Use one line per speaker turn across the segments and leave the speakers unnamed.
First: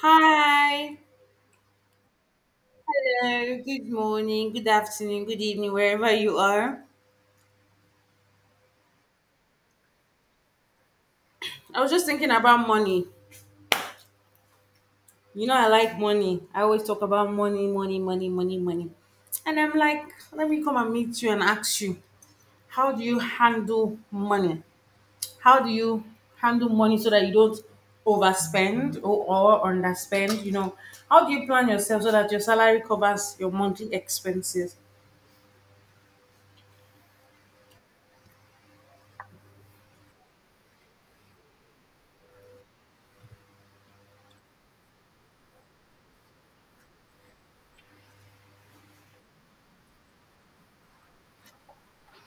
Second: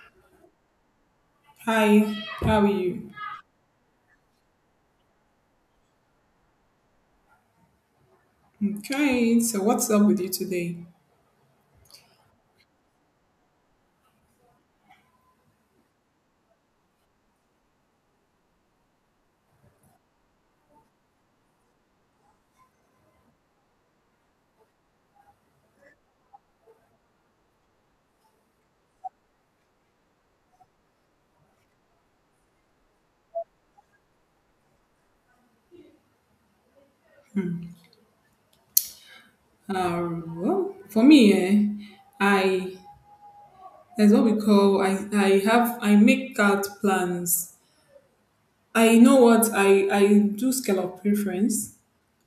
Hi.
Hi, how are you?
Hello. Good morning. Good afternoon. Good evening, wherever you are.
Okay, so what's up with you today?
I was just thinking about money. You know, I like money. I always talk about money, money, money, money, money. And I'm like, let me come and meet you and ask you, how do you handle money? How do you handle money so that you don't overspend or underspend? You know, how do you plan yourself so that your salary covers your monthly expenses?
Uh, well, for me, I that's what we call I have I make out plans. I know what I do scale of preference,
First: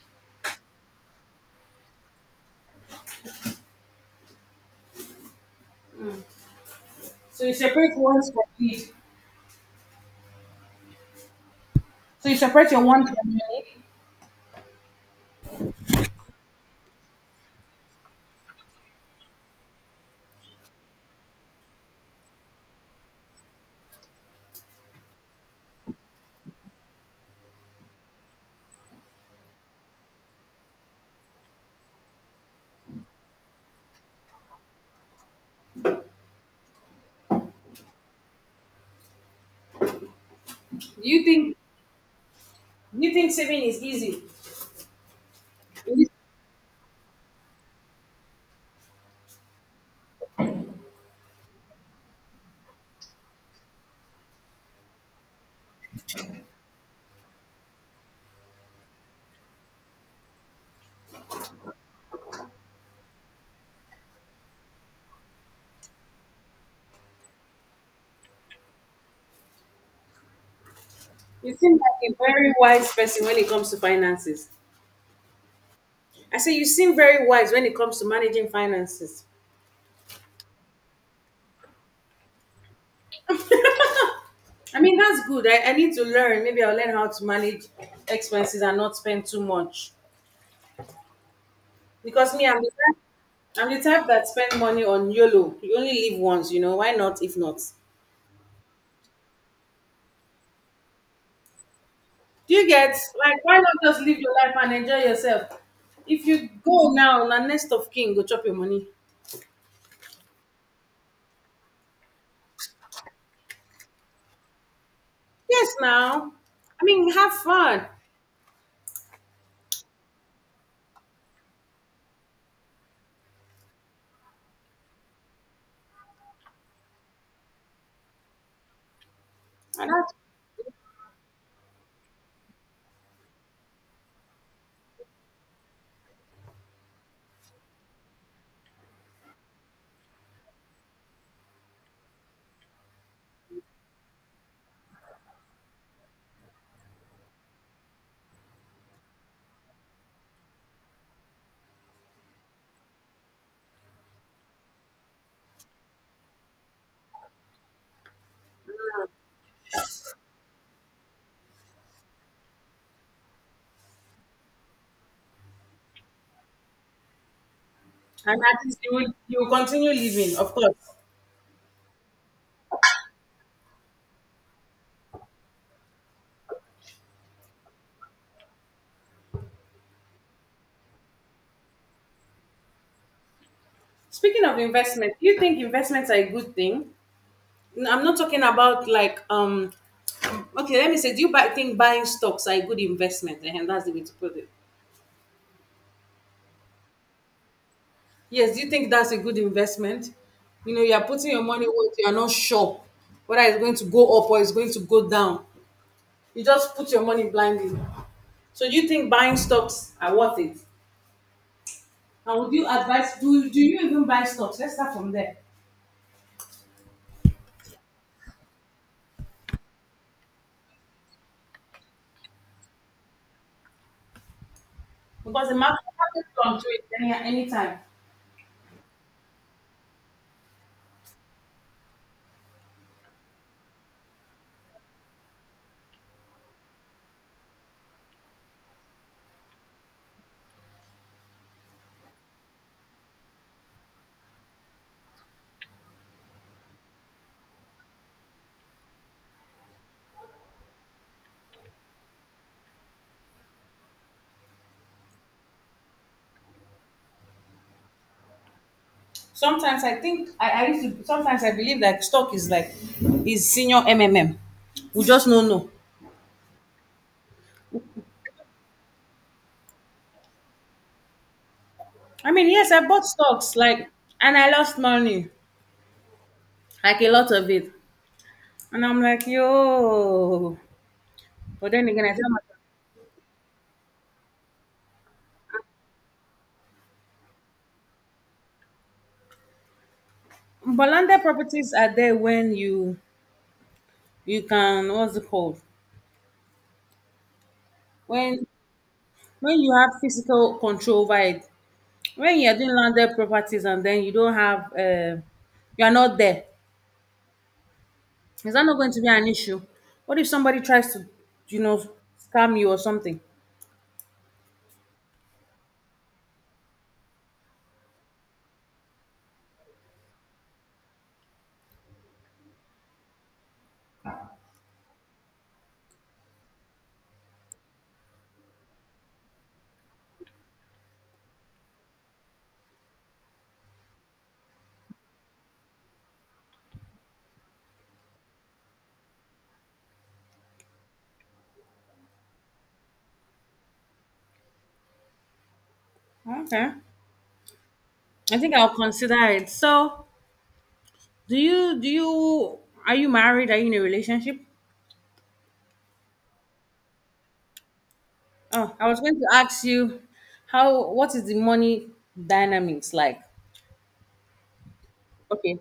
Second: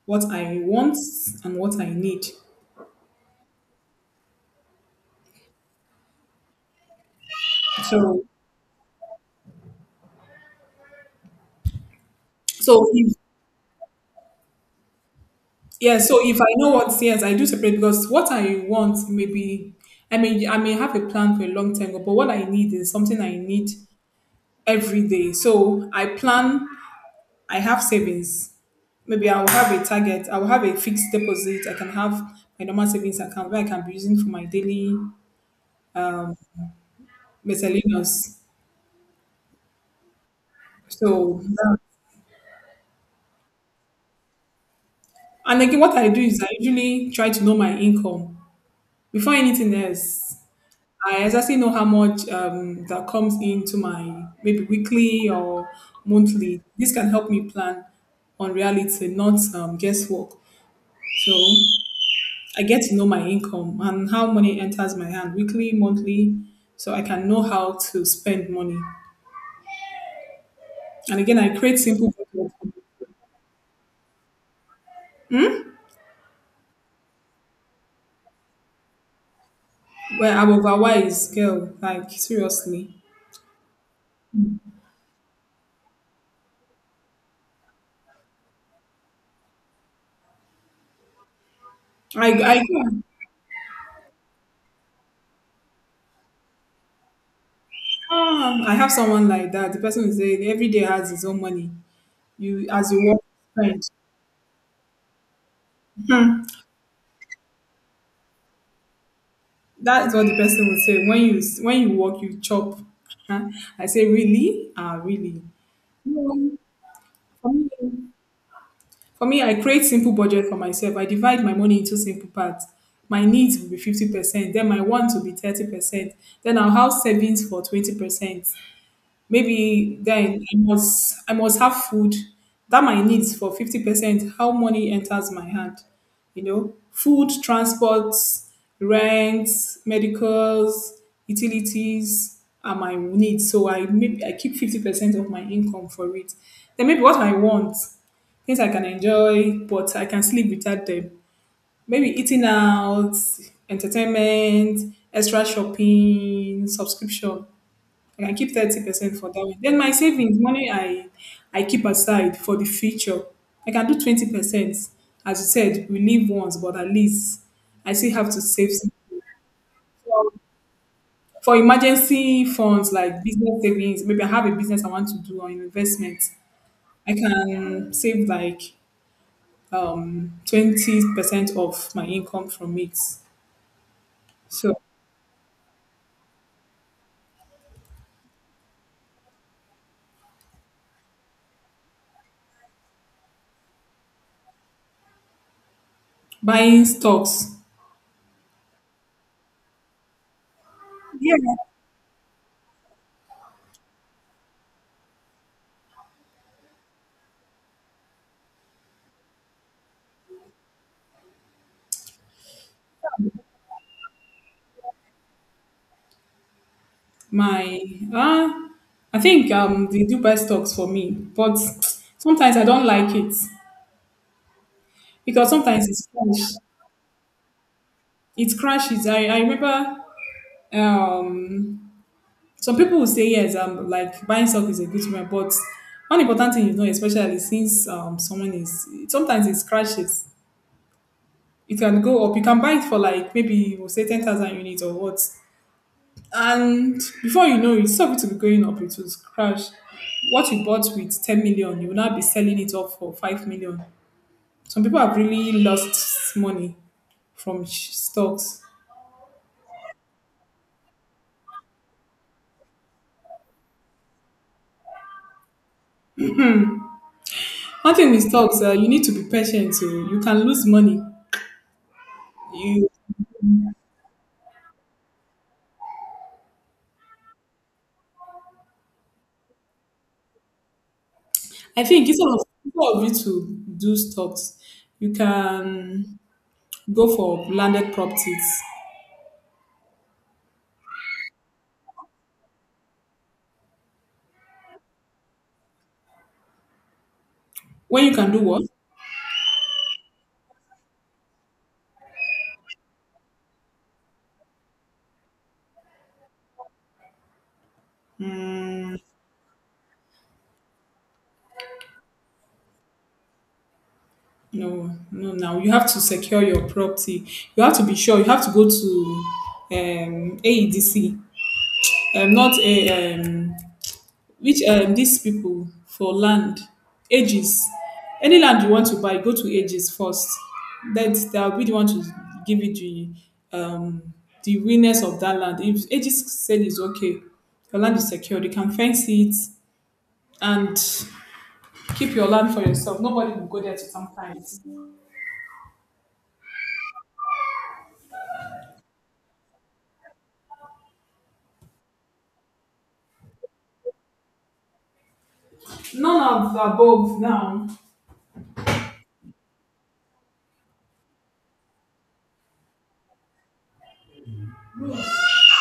what I want and what I need.
So you separate one
So
from it. So you separate your
so
one
if
from your.
yeah, so if I know what yes, I do separate because what I want maybe I mean I may have a plan for a long time, but what I need is something I need every day. So I plan I have savings. Maybe I will have a target. I will have a fixed deposit. I can have my normal savings account where I can be using for my daily miscellaneous.
Do you
So,
think do you think saving is easy?
and again, what
You
I do is I usually try to know my income before anything else. I exactly know how much that comes into my maybe weekly or monthly. This can help me plan on reality, not guesswork. So, I get to know my income and how money enters my hand weekly, monthly, so I can know how to spend money. And again,
you
I
seem
create
like
simple
a
budget
very wise person when it comes to finances. I say you seem very wise when it comes to managing finances.
where I'm overwise, girl. Like seriously,
I mean that's good. I need to learn. Maybe I'll learn how to manage expenses and not spend too much. Because me,
I
I'm the type that spend money on YOLO. You only live once, you know. Why not if not?
I have someone like that. The person will say every day has his own money.
Do
You
you
as
get
you work,
like why not
spend.
just live your life and enjoy yourself? If
Hmm.
you go now, na next of kin go chop your money.
That's what the person will say when you work, you chop. Huh? I say really, ah really.
Yes, now.
No,
I mean, have
for me,
fun.
for me, I create simple budget for myself. I divide my money into simple parts. My needs will be 50%, then my wants will be 30%, then I'll have savings for 20%.
And,
Maybe
that,
then I must have food that my needs for 50% how money enters my hand. You know, food, transport, rent, medicals, utilities are my needs. So I maybe I keep 50% of my income for it. Then maybe what I want, things I can enjoy, but I can sleep without them. Maybe eating out, entertainment, extra shopping, subscription. I can keep 30% for that one. Then my savings money I keep aside for the future. I can do 20%. As you said, we live once, but at least I still have
and
to
at
save
least you
some-
will, you will continue
for,
living, of course.
for emergency funds like business savings. Maybe I have a business I want to do or investment. I can save like 20% of my income from it.
Speaking of
So
investment, do you think investments are a good thing? No, I'm not talking about like, okay, let me say, do you buy, think buying stocks are a good investment? And that's the way to put it.
buying stocks.
Yes, do you think that's a good investment? You know, you're putting your
Yeah,
money where you're not sure whether it's going to go up or it's going to go down. You just put your money blindly. So do you think buying stocks are worth it? And would you advise, do, do you even buy stocks? Let's start from there.
My ah, I think they do best talks for me, but sometimes I don't like it
Because
because
the market
sometimes it's
market
crash.
fluctuates anytime.
It crashes. I remember um some people will say yes, like buying stock is a good one, but one important thing is not especially since someone is sometimes it crashes. It can go up. You can buy it for like maybe we'll say 10,000 units or what, and before you know it, instead of it to be going up, it will crash. What you bought with 10 million, you will now be selling it off for 5 million. Some people have really lost money from sh- stocks.
Sometimes I think, I used to, sometimes I believe that stock is like, is senior MMM. We just don't know.
One thing with stocks, you need to be patient. So you can lose money.
I mean, yes, I
You,
bought stocks, like, and I lost money, like a lot of it. And I'm like, yo. But
I
then again,
think
I tell myself,
instead of you to do stocks, you can go for landed properties.
but landed properties are there when you can what's it called
When you can do
when
what?
when you have physical control over it when you're doing landed properties and then you don't have you're not there. Is that not going to be an issue? What if somebody tries to, you know, scam you or something?
No, no, now you have to secure your property. You have to be sure. You have to go to AEDC, not a which these people for land, ages. Any land you want to buy, go to ages first. That they'll be the one to give you um, the realness of that land. If ages said it's okay, your land is secured. You can fence it and keep your land for yourself. Nobody will go there to sometimes.
Okay. I think I'll consider it. So do you are you married, are you in a relationship?
None of the above now.
Oh, I was going to ask you, how what is the money dynamics like? Okay.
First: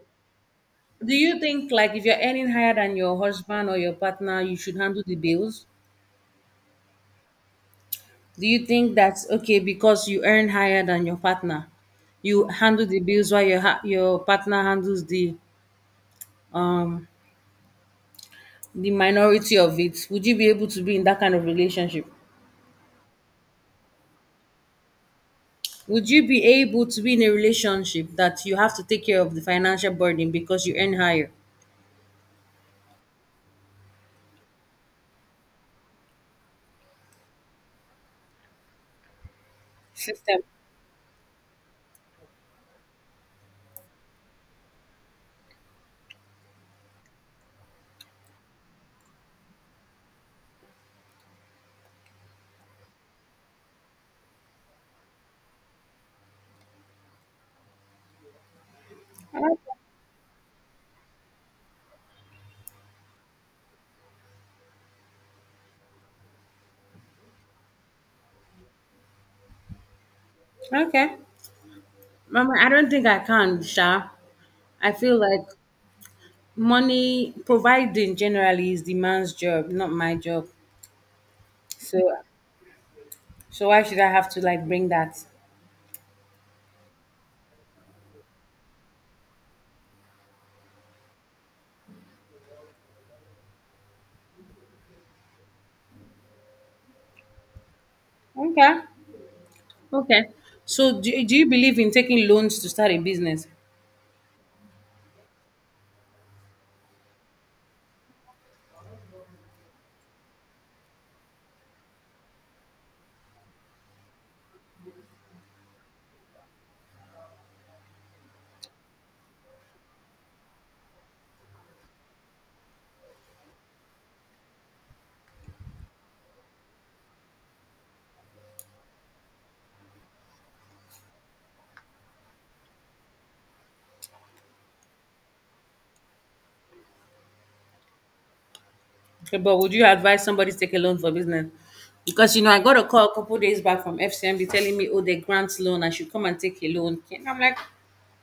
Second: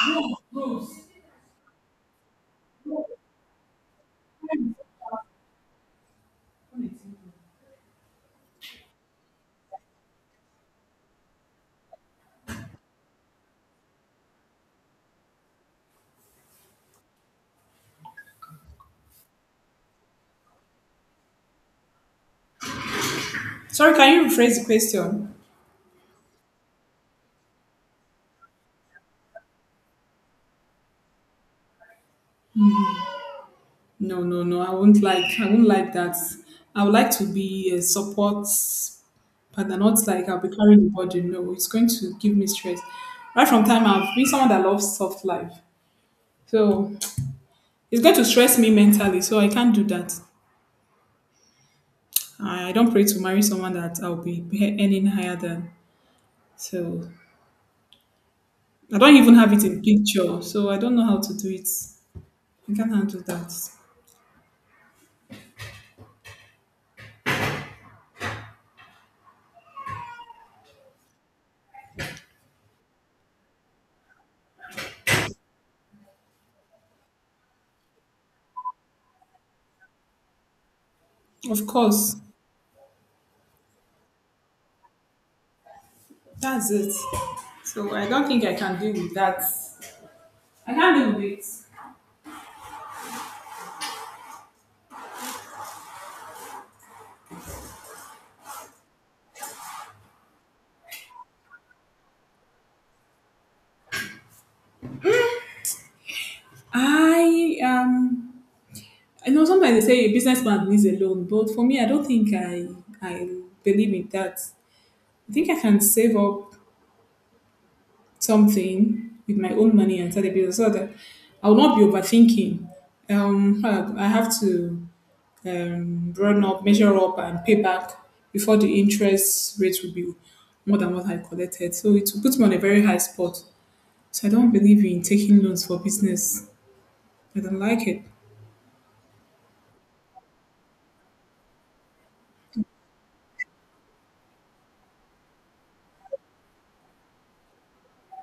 Do you think like if you're earning higher than your husband or your partner you should handle the bills? Do you think that's okay because you earn higher than your partner? You handle the bills while your your partner handles um the minority of it. Would you be able to be in that kind of relationship?
Sorry, can you rephrase the question?
Would you be able to be in a relationship that you have to take care of the financial burden because you earn higher?
No, no, no. I won't like. I won't like that. I would like to be a support partner, not like I'll
System.
be carrying the burden. No, it's going to give me stress. Right from time, I've been someone that loves soft life, so it's going to stress me mentally. So I can't do that. I don't pray to marry someone that I'll be pay- earning higher than. So I don't even have it in picture. So I don't know how to do it. I can't handle that.
Okay. Mama, I don't think I can, Sha. I feel like money providing generally is the man's job, not my job.
Of
So
course,
so why should I have to like bring that?
that's it. So I don't think I can deal with that. I can't deal with it.
Okay. Okay. So do you believe in taking loans to start a business?
I um I know sometimes they say a businessman needs a loan, but for me I don't think I believe in that. I think I can save up something with my own money and start a business so that I will not be overthinking. I have to run up, measure up and pay back before the interest rate will be more than what I collected. So it will put me on a very high spot. So I don't believe in taking loans for business. I don't like it.
Okay, but would you advise somebody to take a loan for business? Because you know, I got a call a couple days back from FCMB telling me, oh, they grant loan, I should come and take a loan. And I'm like,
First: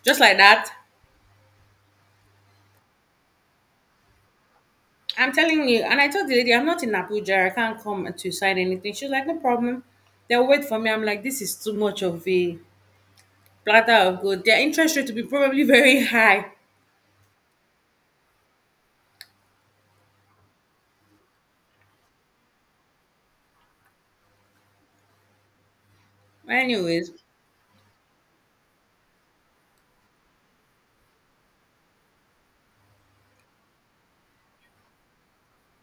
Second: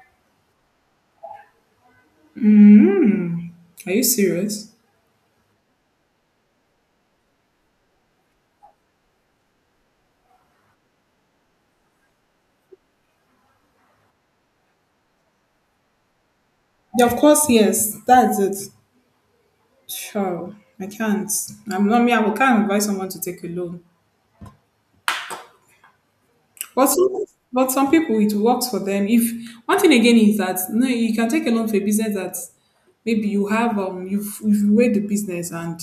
just like that.
Mm. Are you serious?
I'm telling you, and I told the lady, I'm not in Abuja, I can't come to sign anything. She's like, no problem. They'll wait for me. I'm like, this is too much of a platter of gold. Their interest rate to be probably very high.
Yeah, of course, yes. That's it. Sure. I can't. I'm not me. I will- can't advise someone to take a loan. But
Anyways,
some, but some people, it works for them. If one thing again is that no, you can take a loan for a business that maybe you have you've weighed the business and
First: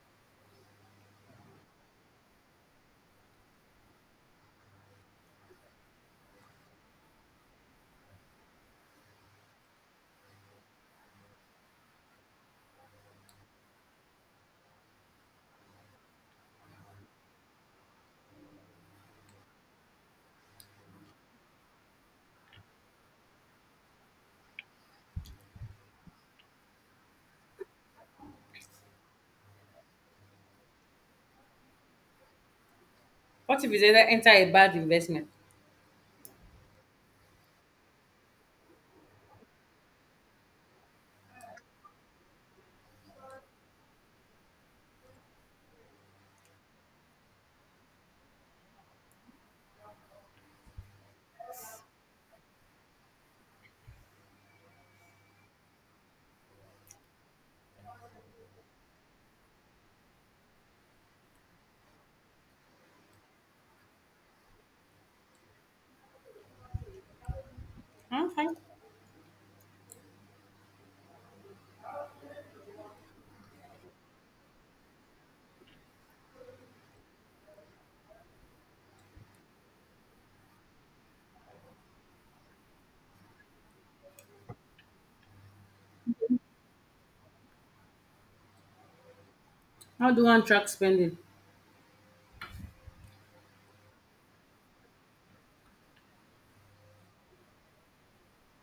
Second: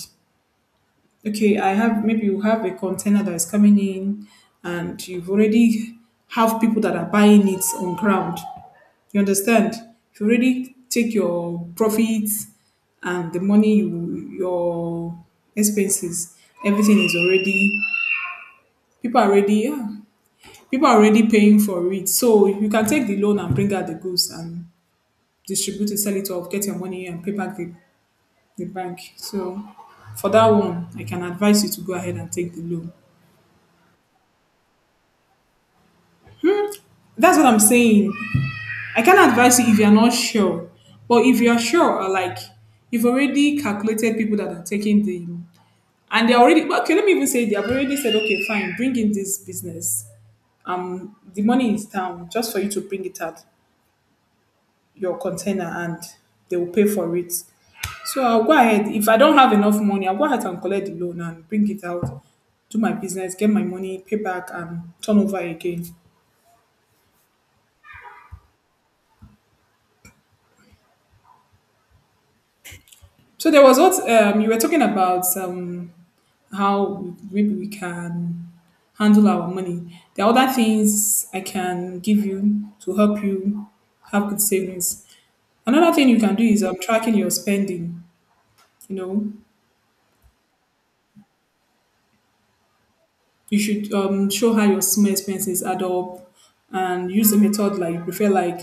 okay, I have maybe you have a container that is coming in and you've already have people that are buying it on ground. You understand? If you really take your profits and the money you your expenses, everything is already people are already yeah. People are already paying for it. So you can take the loan and bring out the goods and distribute it, sell it off, get your money and pay back the bank. So for that one, I can advise you to go ahead and take the loan.
what if it's either enter a bad investment?
That's what I'm saying. I can advise you if you're not sure. But if you're sure, or like you've already calculated people that are taking the and they're already okay let me even say they've already said okay fine bring in this business the money is down just for you to bring it out your container and they will pay for it so I'll go ahead if I don't have enough money I'll go ahead and collect the loan and bring it out do my business get my money pay back and turn over again.
Okay.
So there was what you were talking about how maybe we can handle our money. There are other things I can give you to help you have good savings. Another thing you can do is tracking your spending. You know,
How do one track spending?
you should show how your small expenses add up, and use a method like you prefer, like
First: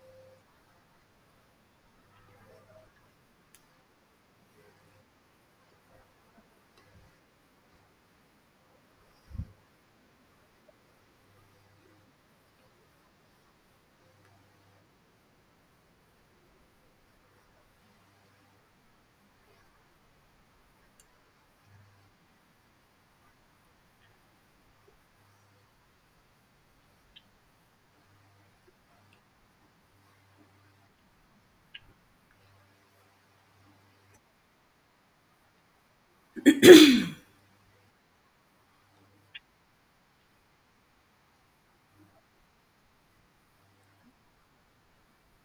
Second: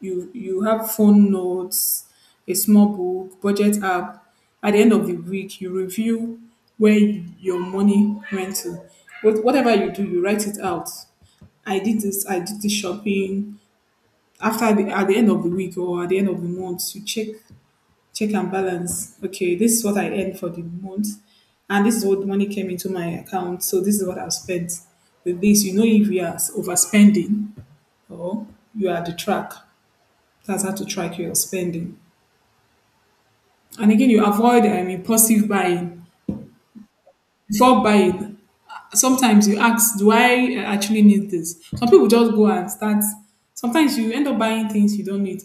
you have phone notes, a small book, budget app. At the end of the week, you review where your money went to. What whatever you do, you write it out. I did this. I did this shopping. At the end of the week or at the end of the month, you check and balance. Okay, this is what I earned for the month, and this is what money came into my account. So this is what I've spent. With this, you know if you are overspending or you are the track. That's how to track your spending. And again, you avoid impulsive buying. Before buying, sometimes you ask, "Do I actually need this?" Some people just go and start. Sometimes you end up buying things you don't need.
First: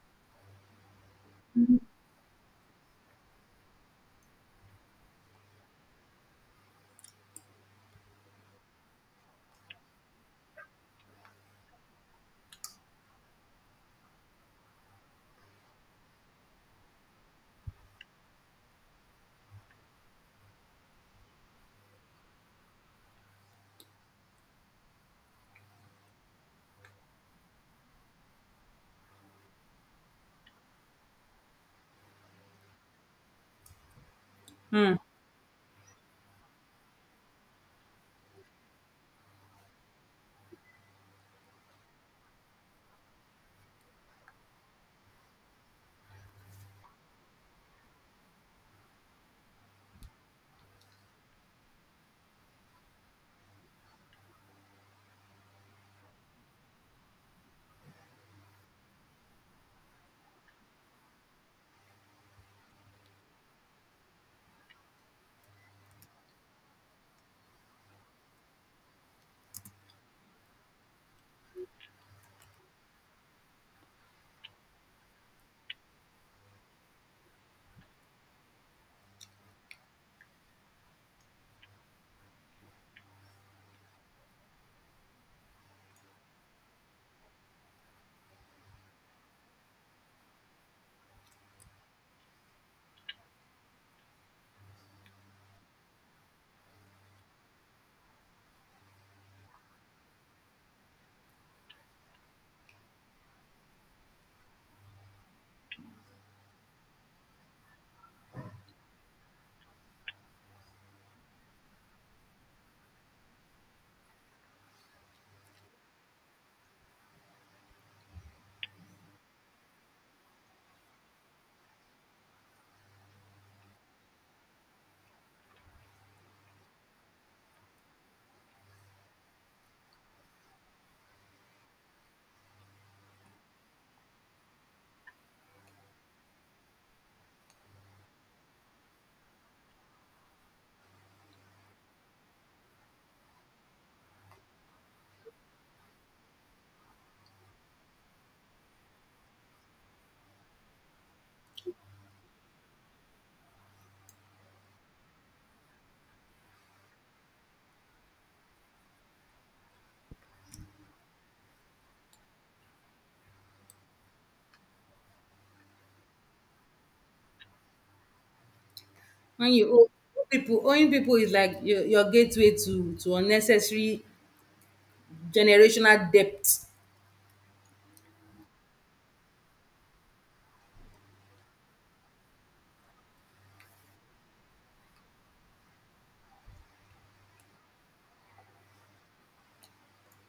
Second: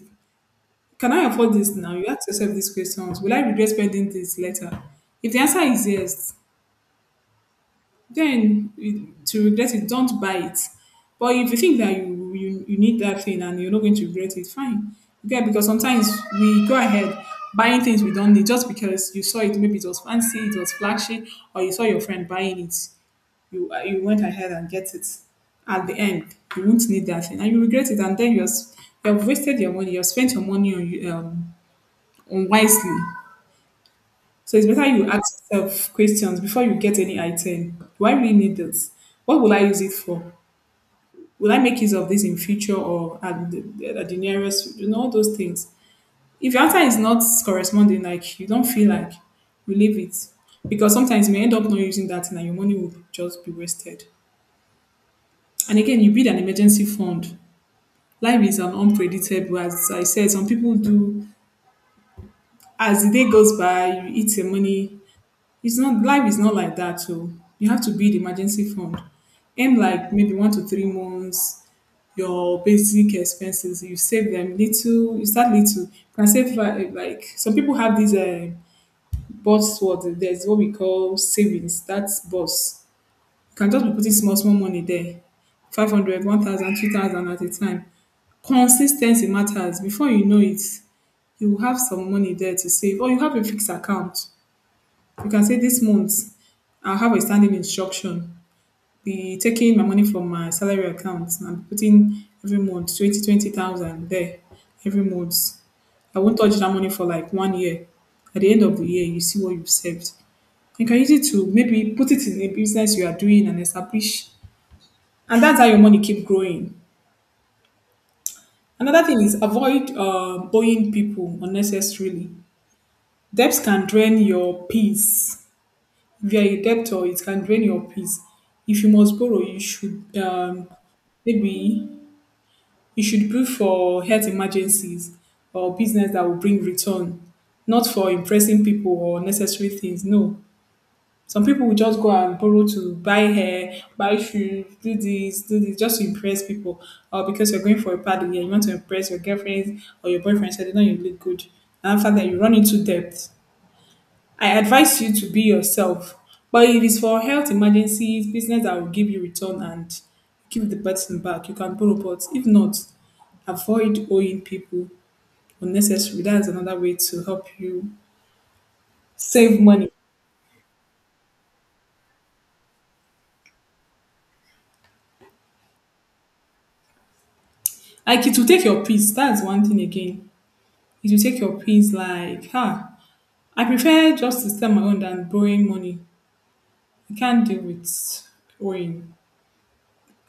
Can I afford this now? You ask yourself these questions. Will I regret spending this later? If the answer is yes, then it- to regret it, don't buy it. But if you think that you you need that thing and you're not going to regret it, fine. Okay, because sometimes we go ahead buying things we don't need just because you saw it, maybe it was fancy, it was flashy, or you saw your friend buying it. You you went ahead and get it. At the end, you won't need that thing, and you regret it, and then you're s- you've wasted your money. You've spent your money on you- unwisely. So it's better
Hmm.
you ask yourself questions before you get any item. Do I really need this? What will I use it for? Will I make use of this in future or at the nearest? You know, all those things. If your answer is not corresponding, like you don't feel like you leave it. Because sometimes you may end up not using that thing and your money will just be wasted. And again, you build an emergency fund. Life is an unpredictable, as I said, some people do. As the day goes by, you eat your money. It's not, life is not like that. So you have to build emergency fund. Aim like maybe 1 to 3 months. Your basic expenses, you save them little. You start little. You can save like some people have these bots. What, there's what we call savings. That's bots. You can just be putting small small money there. 500, 1,000, 2,000 at a time. Consistency matters. Before you know it, you will have some money there to save, or you have a fixed account. You can say this month I have a standing instruction. Be taking my money from my salary account and putting every month twenty thousand there every month. I won't touch that money for like 1 year. At the end of the year, you see what you've saved. You can use it to maybe put it in a business you are doing and establish. And that's how your money keep growing. Another thing is avoid buying people unnecessarily. Debts can drain your peace. If you are a debtor, it can drain your peace. If you must borrow, you should maybe you should pray for health emergencies or business that will bring return, not for impressing people or necessary things. No, some people will just go and borrow to buy hair, buy shoes, do this, just to impress people. Or because you're going for a party and you want to impress your girlfriend or your boyfriend, so they know you look good. And after that, you run into debt. I advise you to be yourself. But if it's for health emergencies, business that will give you return and give the person back, you can borrow. But if not, avoid owing people unnecessary. That's another way to help you
When
save
you owe
money.
owe people, owing people is like your gateway to unnecessary generational debt.
Like, it will take your peace. That's one thing again. It will take your peace. Like, huh, I prefer just to stand my own than borrowing money. I can't deal with owing.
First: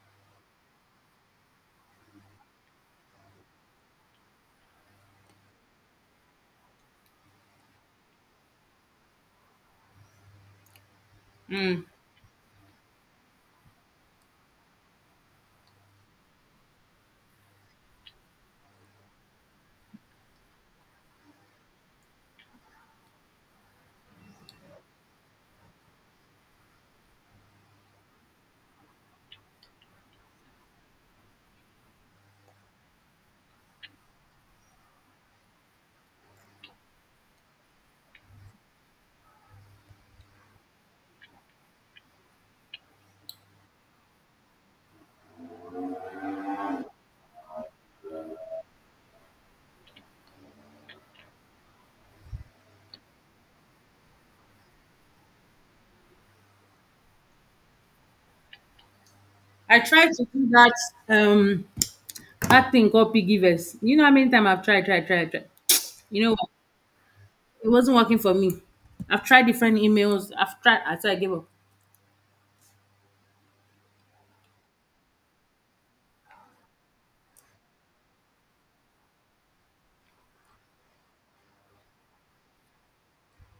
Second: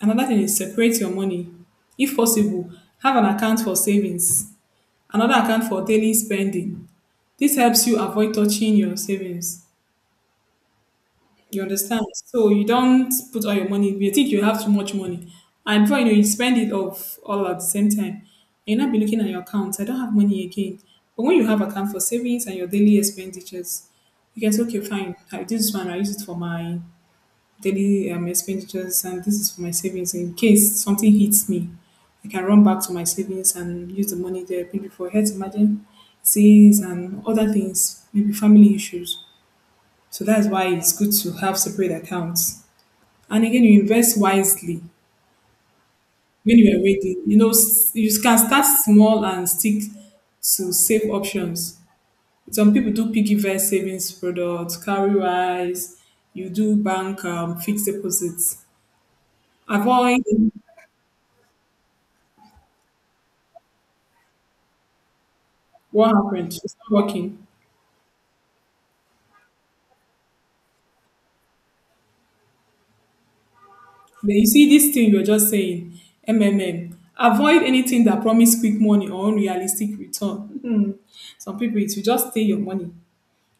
Another thing is separate your money. If possible, have an account for savings, another account for daily spending. This helps you avoid touching your savings. You
Hmm.
understand? So you don't put all your money. You think you have too much money, and before you know, you spend it off all at the same time. You'll not be looking at your account. I don't have money again. But when you have account for savings and your daily expenditures, you can say, okay, fine. This one I use it for my daily expenditures, and this is for my savings. In case something hits me, I can run back to my savings and use the money there, maybe for health emergencies and other things, maybe family issues. So that's why it's good to have separate accounts. And again, you invest wisely. When you are ready, you know, you can start small and stick to safe options. Some people do piggy bank savings products, carry rice. You do bank fixed deposits.
I tried
Avoid.
to do that um that thing called piggy verse. You know how many times I've tried.
What
You know what?
happened? It's not working.
It wasn't working for me. I've tried different emails. I've tried, until I gave up.
Then you see this thing you're just saying, MMM. Avoid anything that promise quick money or unrealistic return. Hmm. Some people, it will just steal your money.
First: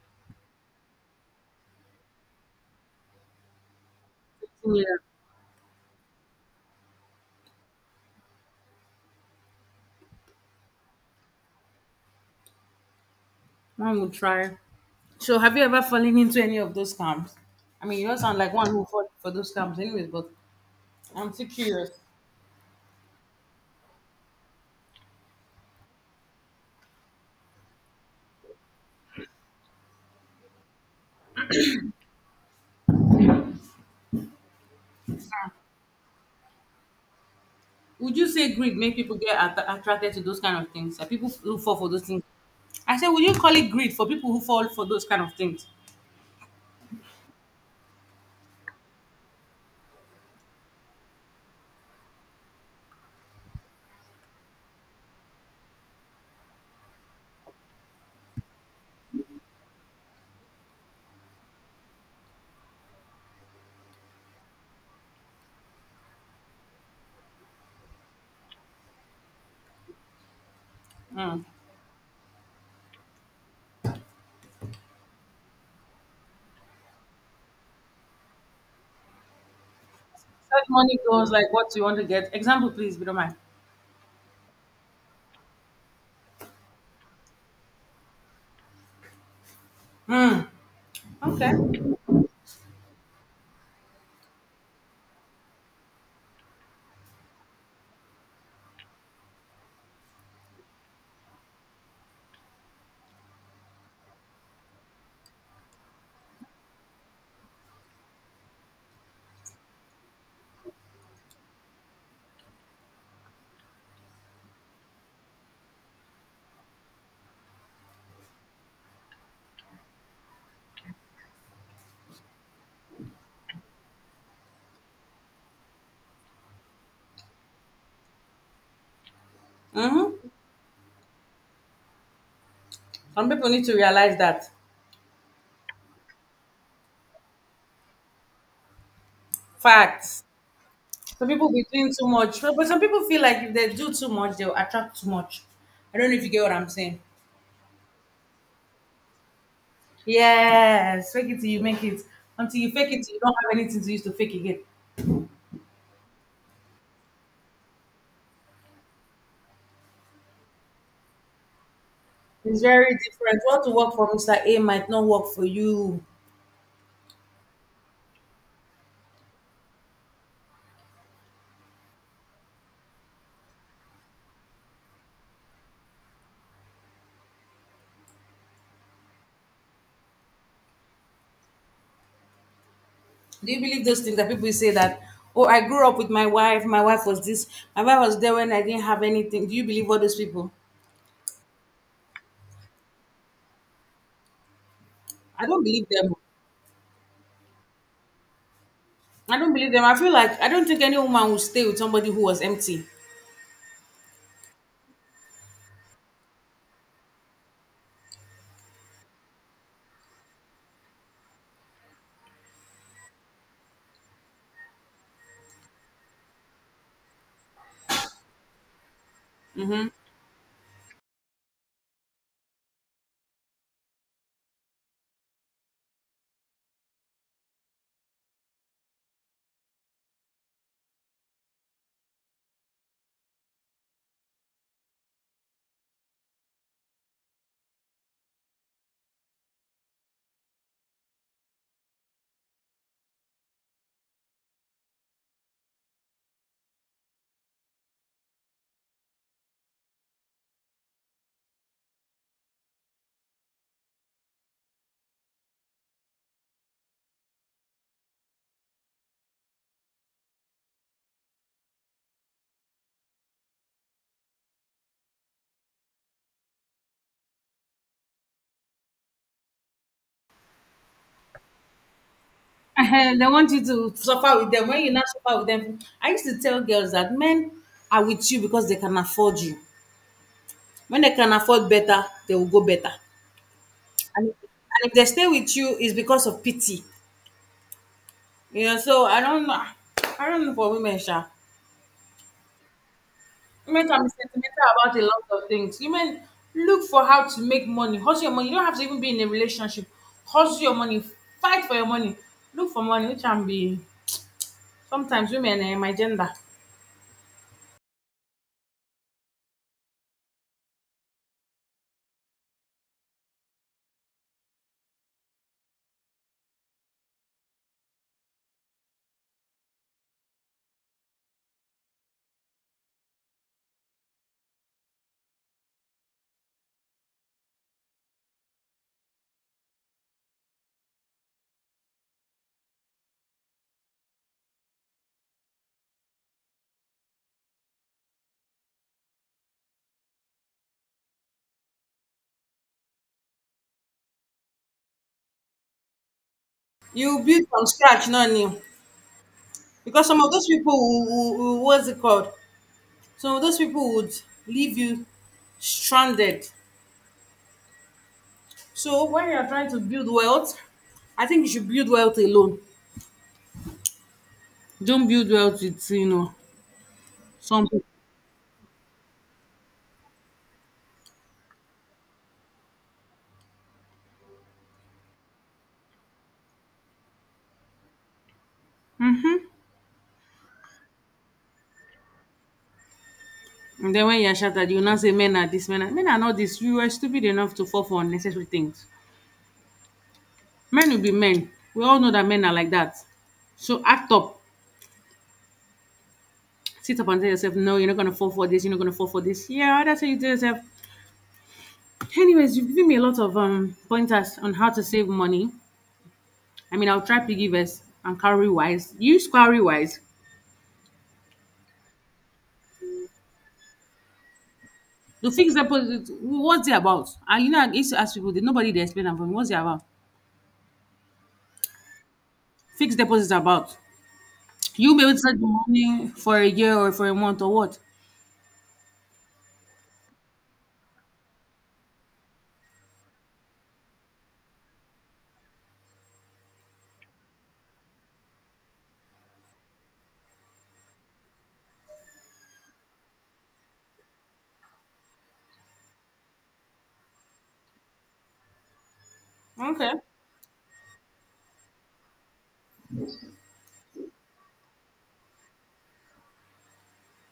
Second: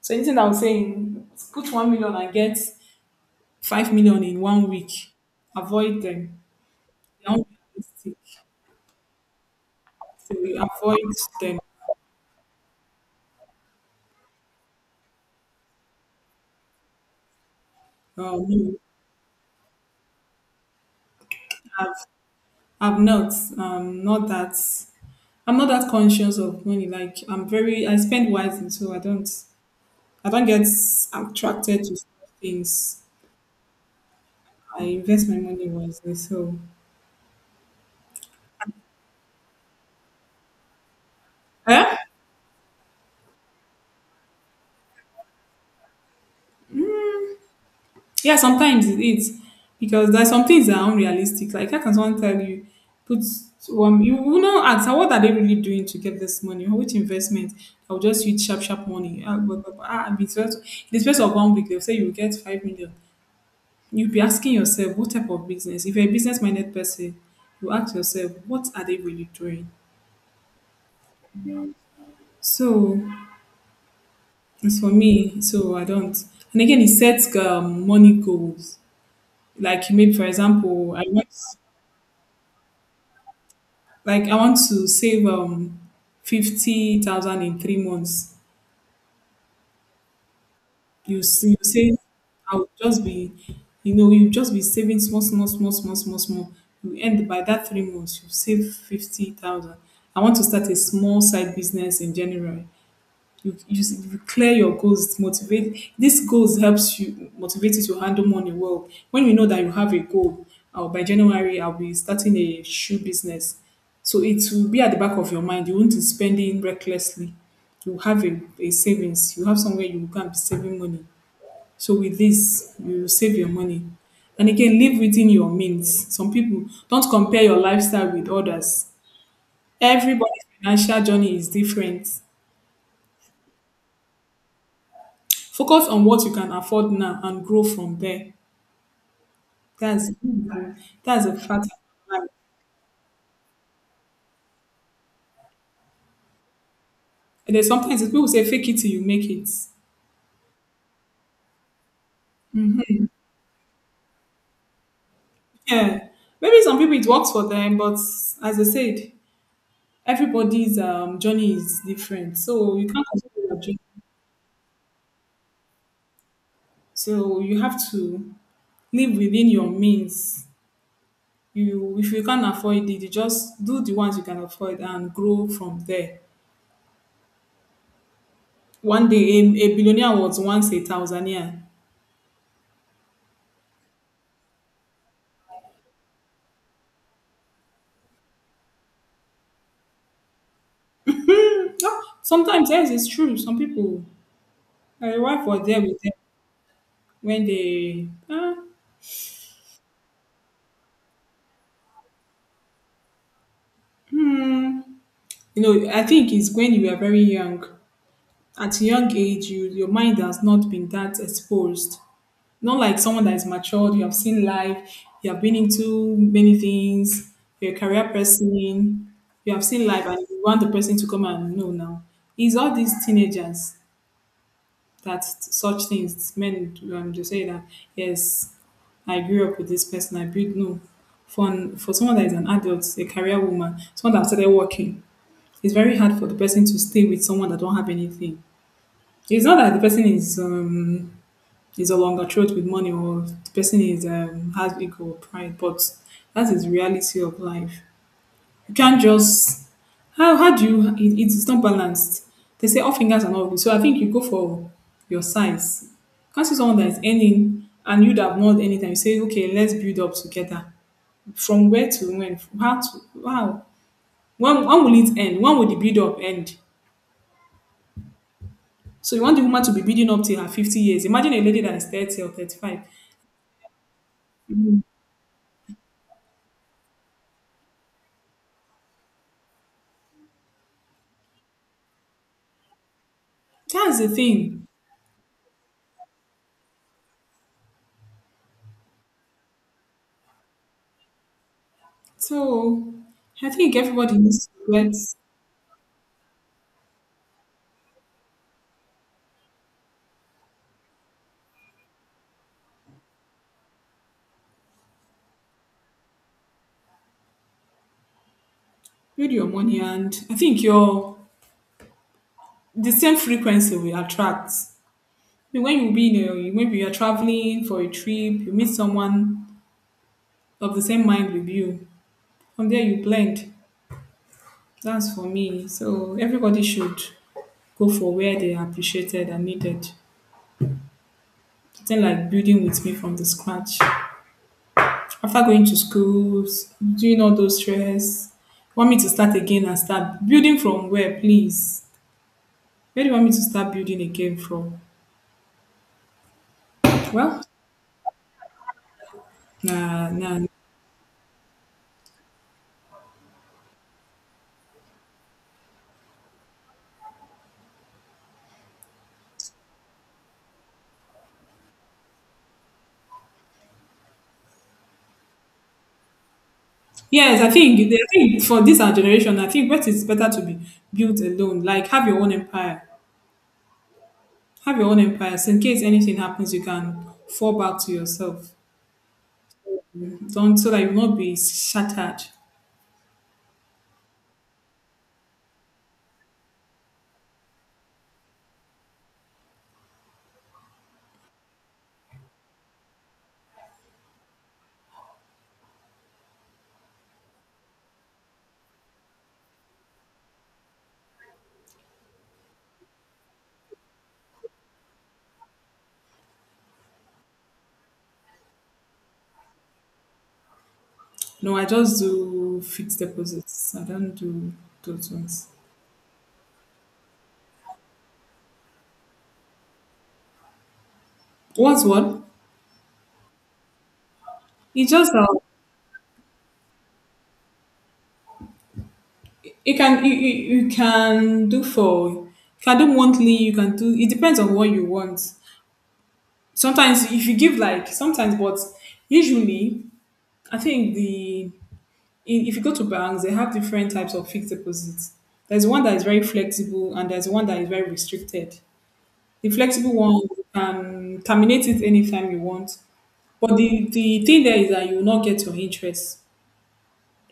So anything I was saying, put 1 million and get 5 million in 1 week.
Yeah,
Avoid them. They're unrealistic. So we avoid them.
one would try. So have you ever fallen into any of those scams? I mean, you don't sound like one
No,
who fall for those scams, anyways. But I'm still
I've,
curious.
I've not. Not that. I'm not that conscious of money. Like, I'm very. I spend wisely, so I don't. I don't get attracted to things. I invest my money wisely. So,
Would you say greed make people get attracted to those kind of things? Are people who fall for
yeah,
those things? I said, would you call it greed for people who fall for those kind of things?
yeah, sometimes it is, because there's some things that are unrealistic. Like, how can someone tell you, put one, you will not answer what are they really doing to get this money or which investment? I'll just use sharp, sharp money. Ah, blah, blah, blah. Ah, in the space of 1 week, they'll say you get 5 million. You'll be asking yourself, what type of business? If you're a business minded person, you ask yourself, what are they really doing?
Mm.
So, as for me, so I don't. And again, it sets money goals. Like maybe, for
Such
example,
money goes like what you want to get. Example, please, if you don't mind.
like I want to save 50,000 in 3 months.
Mm. Okay.
You say I'll just be, you know, you just be saving small, small, small, small, small, small. You end by that 3 months, you save 50,000. I want to start a small side business in January. you, you, you clear your goals. Motivate this goals, helps you motivate you to handle money well. When you know that you have a goal, by January I'll be starting a shoe business, so it will be at the back of your mind. You won't be spending recklessly. You have a savings, you have somewhere you can be saving money. So with this, you save your money. And again, live within your means. Some people don't, compare your lifestyle with others.
Mm-hmm.
Everybody's financial journey is different.
Some people need to realize that
Focus on what you can afford now and grow from there. That's
facts.
that's
Some
a
people be
fact of
doing too
life.
much, but some people feel like if they do too much, they'll attract too much. I don't know if you get what I'm saying.
And then sometimes people say fake it till you make it.
Yes, fake it till you make it. Until you fake it, till you don't have anything to use to fake again.
Yeah. Maybe some people it works for them, but as I said, everybody's journey is different.
It's
So you
very
can't
different.
control your
What to
journey.
work for Mr. A might not work for you.
So you have to live within your means. You, if you can't afford it, you just do the ones you can afford and grow from there. One day a billionaire was once a Tanzanian.
Do you believe those things that people say that, oh, I grew up with my wife was this, my wife was there when I didn't have anything. Do you believe all those people?
Sometimes, yes, it's true. Some people, my wife
I don't
was there
believe
with them
them.
when they, ah,
I don't believe them. I feel like I don't think any woman will stay with somebody who was empty.
hmm. You know, I think it's when you are very young. At a young age, you, your mind has not been that exposed. Not like someone that is matured. You have seen life, you have been into many things, you're a career person, you have seen
Hmm.
life and you want the person to come and know now. It's all these teenagers that such things, men, they say that yes, I grew up with this person, I built, no. For someone that is an adult, a career woman, someone that started working, it's very hard for the person to stay with someone that don't have anything. It's not that the person is a longer throat with money, or the person is has ego or pride, but that's his reality of life. You can't just, how do you, it, it's not balanced. They say all fingers are not good. So I think you go for your size. You can't see someone that is earning and you that have not anything. You say, okay, let's build up together. From where to when? From how to wow. When will it end? When will the build up end? So you want the woman to be building up till her 50 years. Imagine a lady that is 30 or 35.
They want you to suffer with them. When you not suffer with them, I used to tell girls that men are with you because they can afford you. When they can afford better, they will go better.
That's the
And,
thing.
and if they stay with you, it's because of pity. Yeah, so I don't know. I don't know for women, Sha.
So I think
Women can be
everybody needs
sentimental
to get,
about a lot of things. Women look for how to make money, hustle your money. You don't have to even be in a relationship. Hustle your money, fight for your money, look for money, which can be sometimes women eh, my gender.
build your money, and I think your, the same frequency will attract. When you be in maybe you're traveling for a trip, you meet someone of the same mind with you. From there, you blend. That's for me. So everybody should go for where they are appreciated and needed. Something like building with me from the scratch. After going to schools, doing all those stress, want me to start again and start building from where, please? Where do you want me to start building again from?
You
Well,
build from scratch, not new. Because
nah,
some of
nah.
those people who what's it called? Some of those people would leave you stranded. So when you're trying to build wealth, I think you should build wealth alone. Don't build wealth with, you know.
Yes, I
Some
think
people.
I think for this our generation, I think what is better to be built alone. Like, have your own empire. Have your own empire. So in case anything happens, you can fall back to yourself.
Mm-hmm.
Don't, so that you will not be shattered.
And then when you're shattered, you now say men are this, men are not this. You were stupid enough to fall for unnecessary things. Men will be men. We all know that men are like that. So act up. Sit up and tell yourself, no, you're not gonna fall for this, you're not gonna fall for this. Yeah, that's what you tell yourself. Anyways, you've given me a lot of pointers on how to save money. I mean, I'll try piggy vest and cowrie wise. Use cowrie wise.
No, I just do fixed deposits. I don't do those
The
ones.
fixed deposit, what's it about? And you know, I used to ask people, did nobody they explain them for me? What's it about?
What's what?
Fixed deposit is about.
It's
You'll be able
just
to save
that
the money for a year or for a month or what?
you can do, for you can do monthly, you can do, it depends on what you want. Sometimes if you give like sometimes, but usually I think if you go to banks, they have different types of fixed deposits. There's one that is very flexible and there's one that is very restricted. The
Okay.
flexible one you can terminate it anytime you want. But the thing there is that you will not get your interest.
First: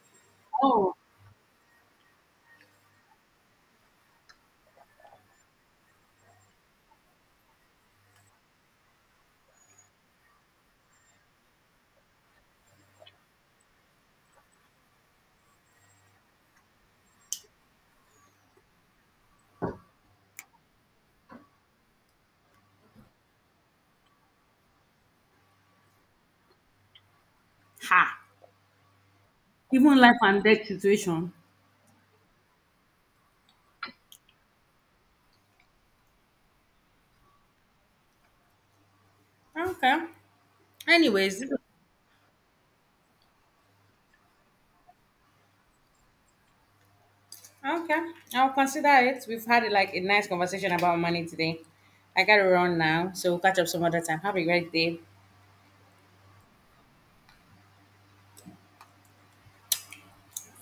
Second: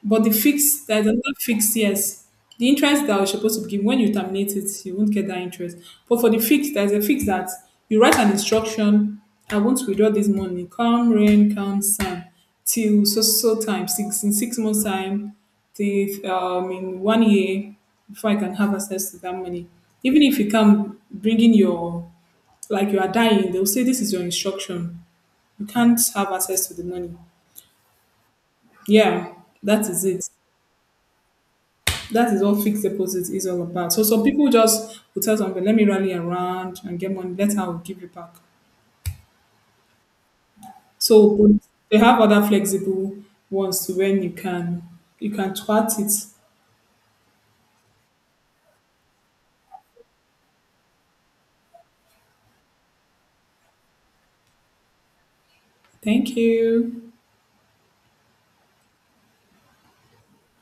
But the fixed,
Oh,
there's another fixed, yes. The interest that I was supposed to give when you terminate it, you won't get that interest. But for the fixed, there's a fixed that you write an instruction, I won't withdraw this money, come rain, come sun, till so so time, 6 months time, till in 1 year, before I can have access to that money. Even if you come bringing your, like you are dying, they'll say this is your instruction. You can't have access to the money.
ha!
Yeah, that
Even
is
life
it.
and death situation.
That is what fixed deposit is all about. So some people just will tell something, let me rally around and get money, later I'll give you back.
Okay.
So
Anyways,
but they have other flexible ones to, when you can, you can twat it.
okay. I'll consider it. We've had like a nice conversation about money today. I gotta run now, so we'll catch up some other time. Have a great day.
Thank you.